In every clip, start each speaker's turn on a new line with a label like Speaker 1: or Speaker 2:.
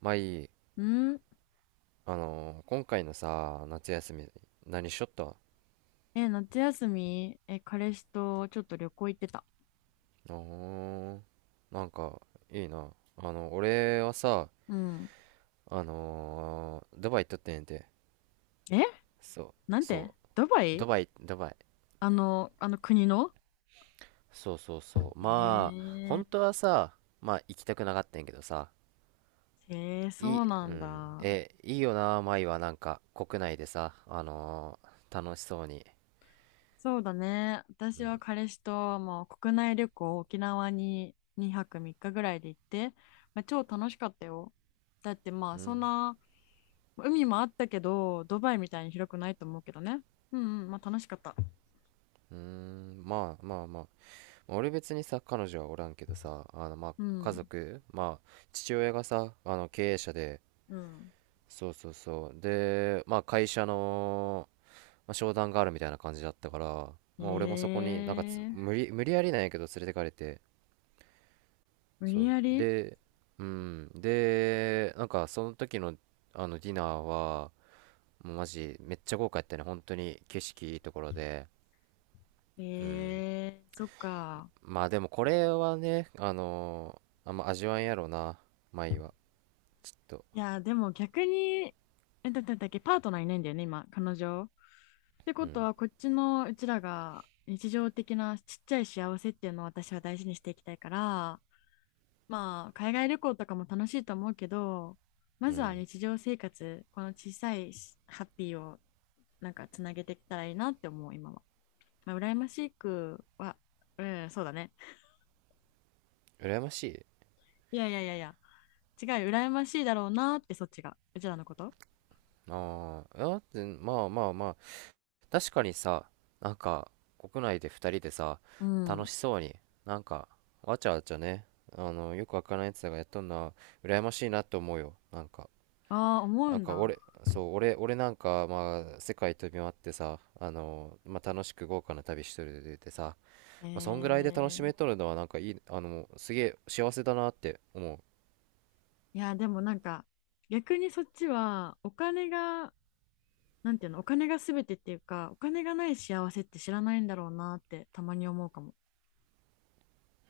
Speaker 1: まあいい。
Speaker 2: うん。
Speaker 1: 今回のさ、夏休み、何しよった
Speaker 2: え、夏休み、え、彼氏とちょっと旅行行ってた。
Speaker 1: ーなんか、いいな。俺はさ、
Speaker 2: うん。
Speaker 1: ドバイ行っとってんやて。
Speaker 2: え、
Speaker 1: そう、
Speaker 2: なんで。
Speaker 1: そう。
Speaker 2: ドバ
Speaker 1: ド
Speaker 2: イ。
Speaker 1: バイ、ドバイ。
Speaker 2: あの、あの国の。
Speaker 1: そうそうそう。
Speaker 2: え
Speaker 1: まあ、
Speaker 2: ー、
Speaker 1: 本当はさ、まあ行きたくなかったんやけどさ、
Speaker 2: そうな
Speaker 1: う
Speaker 2: ん
Speaker 1: ん、
Speaker 2: だ。
Speaker 1: いいよな、舞はなんか、国内でさ、楽しそうに。
Speaker 2: そうだね。
Speaker 1: う
Speaker 2: 私は
Speaker 1: ん、
Speaker 2: 彼氏ともう国内旅行、沖縄に2泊3日ぐらいで行って、まあ、超楽しかったよ。だってまあ
Speaker 1: う
Speaker 2: そん
Speaker 1: ん、
Speaker 2: な、海もあったけど、ドバイみたいに広くないと思うけどね。うんうん、まあ楽しかった。
Speaker 1: うーん、まあまあまあ。俺別にさ彼女はおらんけどさ、まあ
Speaker 2: う
Speaker 1: 家
Speaker 2: ん、
Speaker 1: 族、まあ父親がさ、経営者で、
Speaker 2: うん。
Speaker 1: そうそうそう。で、まあ会社の、まあ、商談があるみたいな感じだったから、まあ俺もそこになんかつ
Speaker 2: ええ。
Speaker 1: 無理、無理やりなんやけど連れてかれて、
Speaker 2: 無
Speaker 1: そ
Speaker 2: 理
Speaker 1: う
Speaker 2: やり。
Speaker 1: で、うん、で、なんかその時のディナーはもうマジめっちゃ豪華やったね。本当に景色いいところで。
Speaker 2: そっか。
Speaker 1: まあでもこれはね、あんま味わえんやろうな、舞は、と。
Speaker 2: いや、でも逆に、え、だっけ、パートナーいないんだよね、今、彼女。って
Speaker 1: う
Speaker 2: こと
Speaker 1: ん
Speaker 2: は、こっちのうちらが日常的なちっちゃい幸せっていうのを私は大事にしていきたいから、まあ、海外旅行とかも楽しいと思うけど、
Speaker 1: う
Speaker 2: まずは
Speaker 1: ん。
Speaker 2: 日常生活、この小さいしハッピーをなんかつなげていけたらいいなって思う、今は。まあ、羨ましくは、うん、そうだね。
Speaker 1: 羨ましい。
Speaker 2: いやいやいやいや。違う、羨ましいだろうなって、そっちが、うちらのこと。
Speaker 1: ああ、だってまあまあまあ、確かにさ、なんか国内で2人でさ、
Speaker 2: う
Speaker 1: 楽
Speaker 2: ん。
Speaker 1: しそうに、なんかわちゃわちゃね、よくわからないやつらがやっとんな。羨ましいなと思うよ、なんか。
Speaker 2: ああ、思う
Speaker 1: なん
Speaker 2: ん
Speaker 1: か
Speaker 2: だ。
Speaker 1: 俺、そう、俺なんか、まあ世界飛び回ってさ、まあ楽しく豪華な旅しとるでさ、
Speaker 2: へ
Speaker 1: まあそんぐらいで楽し
Speaker 2: え。
Speaker 1: めとるのはなんかいい、すげえ幸せだなって思う。
Speaker 2: いや、でもなんか、逆にそっちは、お金が、なんていうの、お金が全てっていうか、お金がない幸せって知らないんだろうなって、たまに思うかも。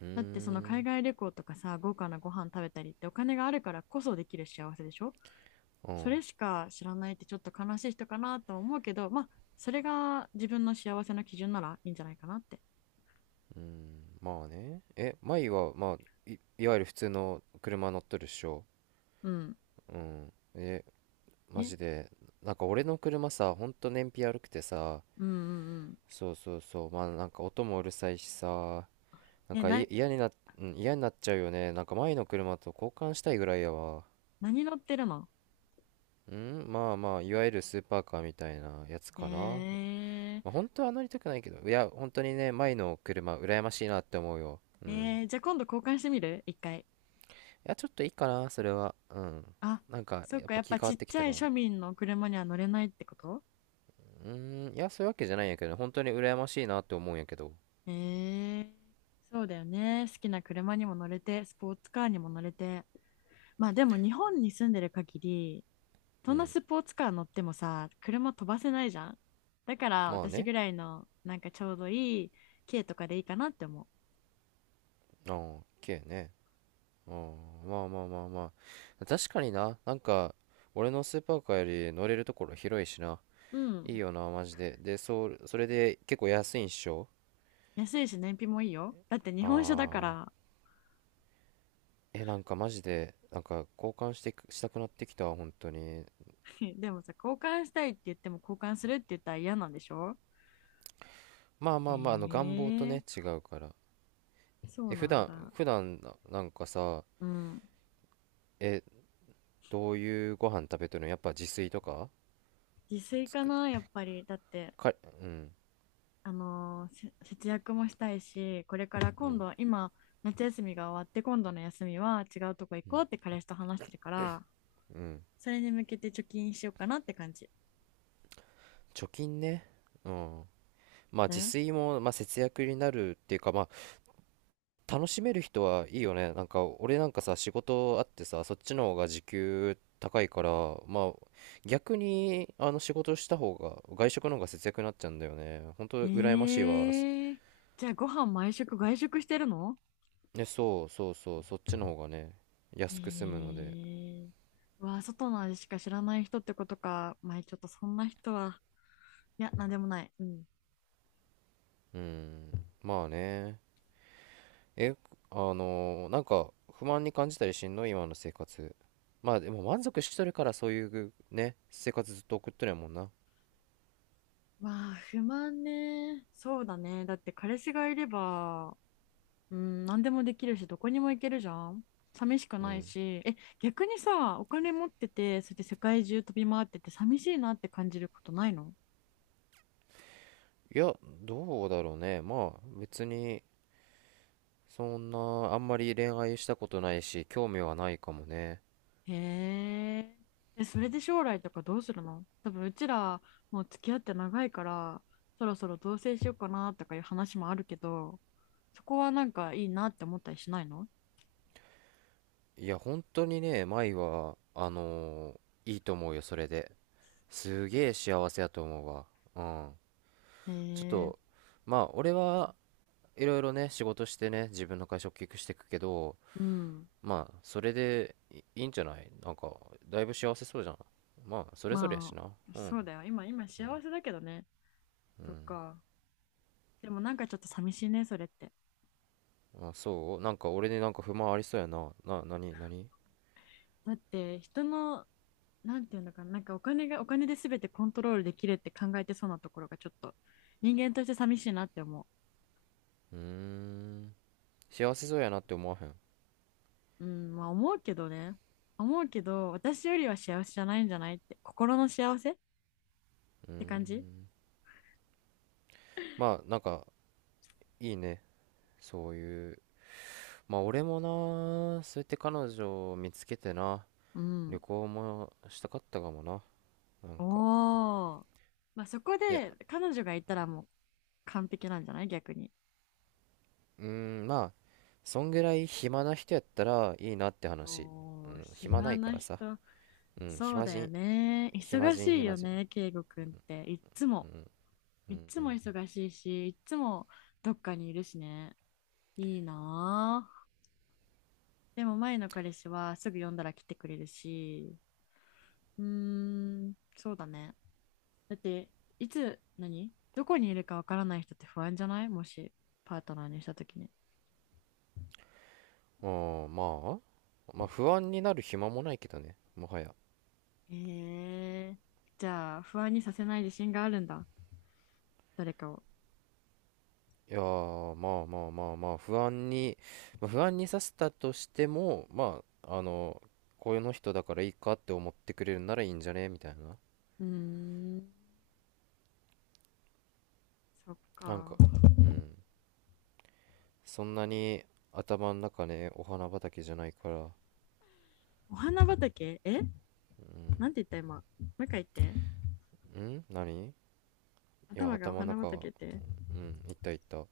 Speaker 1: うー
Speaker 2: だって、その海
Speaker 1: ん。
Speaker 2: 外旅行とかさ、豪華なご飯食べたりって、お金があるからこそできる幸せでしょ？
Speaker 1: う
Speaker 2: そ
Speaker 1: ん。
Speaker 2: れしか知らないって、ちょっと悲しい人かなとは思うけど、まあ、それが自分の幸せの基準ならいいんじゃないかなって。
Speaker 1: まあね。マイは、まあ、いわゆる普通の車乗っとるっしょ。
Speaker 2: うん。
Speaker 1: うん。マジ
Speaker 2: え。
Speaker 1: で。なんか俺の車さ、ほんと燃費悪くてさ、
Speaker 2: うんうん。
Speaker 1: そうそうそう。まあなんか音もうるさいしさ、なん
Speaker 2: え、
Speaker 1: か
Speaker 2: な、
Speaker 1: 嫌にな、うん、嫌になっちゃうよね。なんか前の車と交換したいぐらいやわ。
Speaker 2: 何乗ってるの？
Speaker 1: うん、まあまあ、いわゆるスーパーカーみたいなやつかな。
Speaker 2: え
Speaker 1: まあ、本当は乗りたくないけど、いや、本当にね、前の車、羨ましいなって思うよ。うん。
Speaker 2: じゃあ今度交換してみる一回。
Speaker 1: や、ちょっといいかな、それは。うん。
Speaker 2: あ、
Speaker 1: なんか、
Speaker 2: そっ
Speaker 1: やっ
Speaker 2: か、や
Speaker 1: ぱ
Speaker 2: っ
Speaker 1: 気
Speaker 2: ぱ
Speaker 1: 変
Speaker 2: ち
Speaker 1: わっ
Speaker 2: っ
Speaker 1: てき
Speaker 2: ちゃ
Speaker 1: た
Speaker 2: い
Speaker 1: か
Speaker 2: 庶
Speaker 1: も。
Speaker 2: 民の車には乗れないってこと？
Speaker 1: うーん、いや、そういうわけじゃないんやけどね、本当に羨ましいなって思うんやけど。
Speaker 2: えー、そうだよね。好きな車にも乗れて、スポーツカーにも乗れて。まあでも日本に住んでる限り、ど
Speaker 1: う
Speaker 2: んな
Speaker 1: ん。
Speaker 2: スポーツカー乗ってもさ、車飛ばせないじゃん。だから
Speaker 1: まあ
Speaker 2: 私
Speaker 1: ね。
Speaker 2: ぐらいの、なんかちょうどいい軽とかでいいかなって思う。
Speaker 1: ああ、綺麗ね。ああ、まあまあまあまあ。確かにな、なんか、俺のスーパーカーより乗れるところ広いしな。
Speaker 2: う
Speaker 1: いい
Speaker 2: ん。
Speaker 1: よな、マジで。で、そう、それで結構安いんっしょ？
Speaker 2: 安いし燃費もいいよ。だって日本車だか
Speaker 1: あ
Speaker 2: ら。
Speaker 1: あ、なんかマジで、なんか交換したくなってきたわ、本当に。
Speaker 2: でもさ、交換したいって言っても交換するって言ったら嫌なんでしょ？
Speaker 1: まあまあまあ、願望と
Speaker 2: えー
Speaker 1: ね、違うから。
Speaker 2: そう
Speaker 1: 普
Speaker 2: なん
Speaker 1: 段、
Speaker 2: だ。
Speaker 1: 普段な、なんかさ、
Speaker 2: うん。
Speaker 1: え、どういうご飯食べてるの？やっぱ自炊とか
Speaker 2: 自炊かな、やっぱり。だって、
Speaker 1: か、うん、
Speaker 2: あのーせ節約もしたいし、これから
Speaker 1: う
Speaker 2: 今
Speaker 1: ん、
Speaker 2: 度、今、夏休みが終わって、今度の休みは違うとこ行
Speaker 1: う
Speaker 2: こう
Speaker 1: ん、
Speaker 2: って彼氏と話してるから、
Speaker 1: うん。
Speaker 2: それに向けて貯金しようかなって感じ。
Speaker 1: 貯金ね。うん。まあ自炊も、まあ、節約になるっていうか、まあ楽しめる人はいいよね。なんか俺なんかさ、仕事あってさ、そっちの方が時給高いから、まあ逆に仕事した方が、外食の方が節約になっちゃうんだよね。本
Speaker 2: え
Speaker 1: 当羨ましいわ。
Speaker 2: えー。じゃあご飯毎食外食してるの？
Speaker 1: ね、そうそうそう、そっちの方がね、
Speaker 2: え
Speaker 1: 安く済むので。
Speaker 2: ー、うわ、外の味しか知らない人ってことか。まあ、ちょっとそんな人は、いや、なんでもない。うん。
Speaker 1: うん、まあね。えなんか不満に感じたりしんの？今の生活。まあでも満足しとるから、そういうね生活ずっと送ってるやもんな。
Speaker 2: まあ、不満ね。そうだね。だって彼氏がいれば、うん、何でもできるし、どこにも行けるじゃん。寂しく
Speaker 1: う
Speaker 2: ない
Speaker 1: ん。
Speaker 2: し。え、逆にさ、お金持ってて、それで世界中飛び回ってて、寂しいなって感じることないの？
Speaker 1: いや、どうだろうね、まあ別に、そんな、あんまり恋愛したことないし、興味はないかもね。
Speaker 2: へえ。え、それで将来とかどうするの？多分うちらもう付き合って長いから、そろそろ同棲しようかなとかいう話もあるけど、そこはなんかいいなって思ったりしないの？
Speaker 1: いや本当にね、舞はいいと思うよそれで。すげえ幸せやと思うわ。うん。
Speaker 2: へ
Speaker 1: ちょっ
Speaker 2: え。
Speaker 1: と。まあ俺は、いろいろね、仕事してね、自分の会社を大きくしていくけど、
Speaker 2: うん。
Speaker 1: まあ、それでいいいんじゃない、なんか、だいぶ幸せそうじゃん。まあ、それぞれやし
Speaker 2: ま
Speaker 1: な。
Speaker 2: あ、
Speaker 1: うん。
Speaker 2: そうだよ。今幸せだけどね。そっか。でもなんかちょっと寂しいね、それって。
Speaker 1: まあ、そう、なんか俺になんか不満ありそうやな。なに、なに？
Speaker 2: だって人の、なんていうのかな、なんかお金がお金で全てコントロールできるって考えてそうなところがちょっと人間として寂しいなって思う。
Speaker 1: うーん。幸せそうやなって思わへん。
Speaker 2: うん、まあ思うけどね。思うけど、私よりは幸せじゃないんじゃない？って、心の幸せって感じ。
Speaker 1: まあ、なんか、いいね。そういう。まあ、俺もな、そうやって彼女を見つけてな、
Speaker 2: う
Speaker 1: 旅
Speaker 2: ん。
Speaker 1: 行もしたかったかもな。なん
Speaker 2: お
Speaker 1: か。
Speaker 2: お。まあそこ
Speaker 1: いや、
Speaker 2: で彼女がいたらもう完璧なんじゃない？逆に。
Speaker 1: うーん、まあ、そんぐらい暇な人やったらいいなって話。う
Speaker 2: おー、
Speaker 1: ん、暇な
Speaker 2: 暇
Speaker 1: いか
Speaker 2: な
Speaker 1: らさ。
Speaker 2: 人。
Speaker 1: うん、
Speaker 2: そう
Speaker 1: 暇
Speaker 2: だよ
Speaker 1: 人、
Speaker 2: ね。
Speaker 1: 暇
Speaker 2: 忙し
Speaker 1: 人、
Speaker 2: い
Speaker 1: 暇
Speaker 2: よ
Speaker 1: 人。
Speaker 2: ね、圭吾くんって。いっつも。
Speaker 1: う
Speaker 2: いっ
Speaker 1: ん、
Speaker 2: つ
Speaker 1: う
Speaker 2: も
Speaker 1: ん。
Speaker 2: 忙しいし、いっつもどっかにいるしね。いいなぁ。でも前の彼氏はすぐ呼んだら来てくれるし。うーん、そうだね。だっていつ何どこにいるかわからない人って不安じゃない？もしパートナーにした時に。
Speaker 1: あー、まあ、まあ、不安になる暇もないけどね、もはや。
Speaker 2: えーじゃあ不安にさせない自信があるんだ？誰かを。
Speaker 1: いやー、まあまあまあまあ、不安に、まあ、不安にさせたとしても、まあ、こうういうの人だからいいかって思ってくれるならいいんじゃねみたいな。
Speaker 2: うーん。そっ
Speaker 1: なん
Speaker 2: か。
Speaker 1: か、うん。そんなに頭の中ね、お花畑じゃないから。
Speaker 2: お花畑？え、
Speaker 1: う
Speaker 2: なん
Speaker 1: ん。
Speaker 2: て言った今？もう一回言って。
Speaker 1: ん？何？いや、
Speaker 2: 頭がお
Speaker 1: 頭の
Speaker 2: 花畑っ
Speaker 1: 中、
Speaker 2: て。
Speaker 1: うん、いったいった。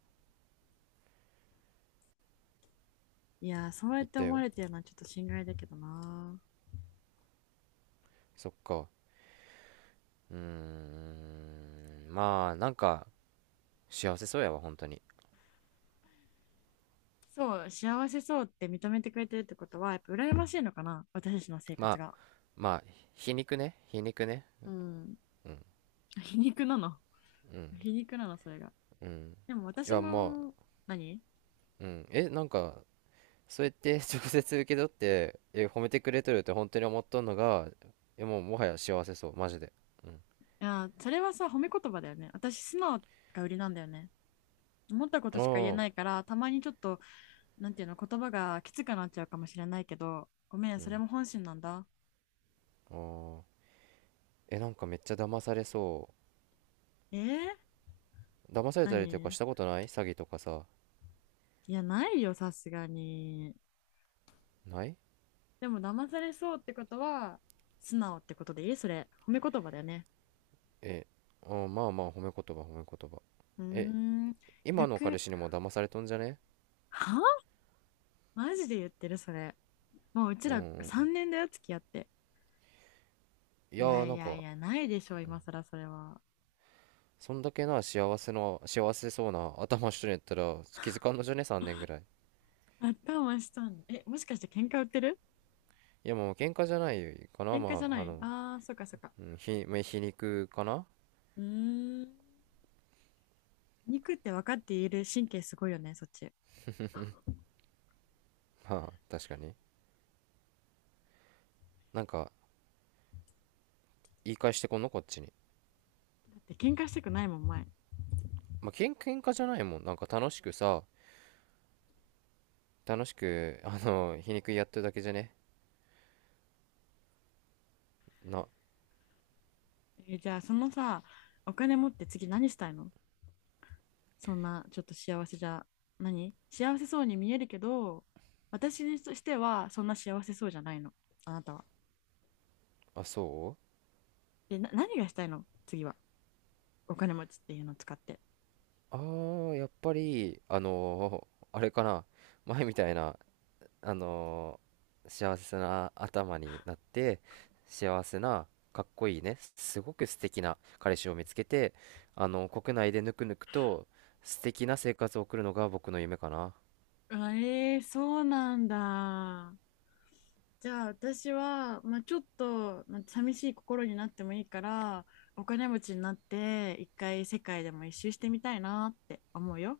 Speaker 2: いやー、そうやっ
Speaker 1: いっ
Speaker 2: て
Speaker 1: た
Speaker 2: 思わ
Speaker 1: よ。
Speaker 2: れてるのはちょっと心外だけどな。
Speaker 1: そっか。うん、まあ、なんか、幸せそうやわ、本当に。
Speaker 2: そう、幸せそうって認めてくれてるってことはやっぱ羨ましいのかな、私たちの生
Speaker 1: ま
Speaker 2: 活
Speaker 1: あ、
Speaker 2: が。
Speaker 1: まあ、皮肉ね、皮肉ね。
Speaker 2: うん。皮肉なの？
Speaker 1: うん、
Speaker 2: 皮肉なのそれが。
Speaker 1: うん。
Speaker 2: でも
Speaker 1: い
Speaker 2: 私
Speaker 1: や、ま
Speaker 2: も、
Speaker 1: あ、
Speaker 2: 何？い
Speaker 1: うん。なんか、そうやって 直接受け取って、褒めてくれとるって本当に思っとんのが、もう、もはや幸せそう、マジで。うん。
Speaker 2: や、それはさ、褒め言葉だよね。私、素直が売りなんだよね。思ったこと
Speaker 1: あ
Speaker 2: しか言え
Speaker 1: あ、
Speaker 2: ないから、たまにちょっと、なんていうの、言葉がきつくなっちゃうかもしれないけど、ごめん、
Speaker 1: う
Speaker 2: それ
Speaker 1: ん。
Speaker 2: も本心なんだ。
Speaker 1: ああ。なんかめっちゃ騙されそ
Speaker 2: えー、
Speaker 1: う。騙されたりとか
Speaker 2: 何？
Speaker 1: したことない？詐欺とかさ。
Speaker 2: いや、ないよ、さすがに。
Speaker 1: ない？
Speaker 2: でも、騙されそうってことは、素直ってことでいい？それ。褒め言葉だよね。
Speaker 1: え、まあまあ、褒め言葉、褒め言葉。
Speaker 2: うー
Speaker 1: え、
Speaker 2: ん。
Speaker 1: 今の彼
Speaker 2: 逆。
Speaker 1: 氏にも騙されとんじゃね？
Speaker 2: は？マジで言ってる、それ？もう、うち
Speaker 1: うんう
Speaker 2: ら
Speaker 1: ん。
Speaker 2: 3年だよ、付き合って。
Speaker 1: い
Speaker 2: い
Speaker 1: や
Speaker 2: や
Speaker 1: ー、
Speaker 2: い
Speaker 1: なん
Speaker 2: やい
Speaker 1: か、
Speaker 2: や、ないでしょ、今更それは。
Speaker 1: そんだけな幸せそうな頭しとんやったら気づかんのじゃね？ 3 年ぐらい。
Speaker 2: 頭したんだ。え、もしかして喧嘩売ってる？
Speaker 1: いやもう喧嘩じゃないかな。
Speaker 2: 喧嘩じ
Speaker 1: ま
Speaker 2: ゃ
Speaker 1: あ、
Speaker 2: ない、ああー、そっかそっか。
Speaker 1: うん、まあ皮肉かな。
Speaker 2: うーん。肉って分かっている神経すごいよね、そっち。だ
Speaker 1: まあ、確かに。なんか、言い返してこんのこっちに。
Speaker 2: って喧嘩したくないもん、前。
Speaker 1: まあ、喧嘩じゃないもん。なんか楽しくさ、楽しく、皮肉やってるだけじゃねな、
Speaker 2: じゃあ、そのさ、お金持って次何したいの？そんな、ちょっと幸せじゃ、何？幸せそうに見えるけど、私にとしてはそんな幸せそうじゃないの、あなたは。
Speaker 1: あ、そう、
Speaker 2: で、何がしたいの次は？お金持ちっていうのを使って。
Speaker 1: ああ、やっぱり、あれかな、前みたいな、あのー幸せな頭になって、幸せな、かっこいいね、すごく素敵な彼氏を見つけて、国内でぬくぬくと素敵な生活を送るのが僕の夢かな。
Speaker 2: あ。そうなんだ。じゃあ私は、まあ、ちょっと、まあ、寂しい心になってもいいからお金持ちになって一回世界でも一周してみたいなって思うよ。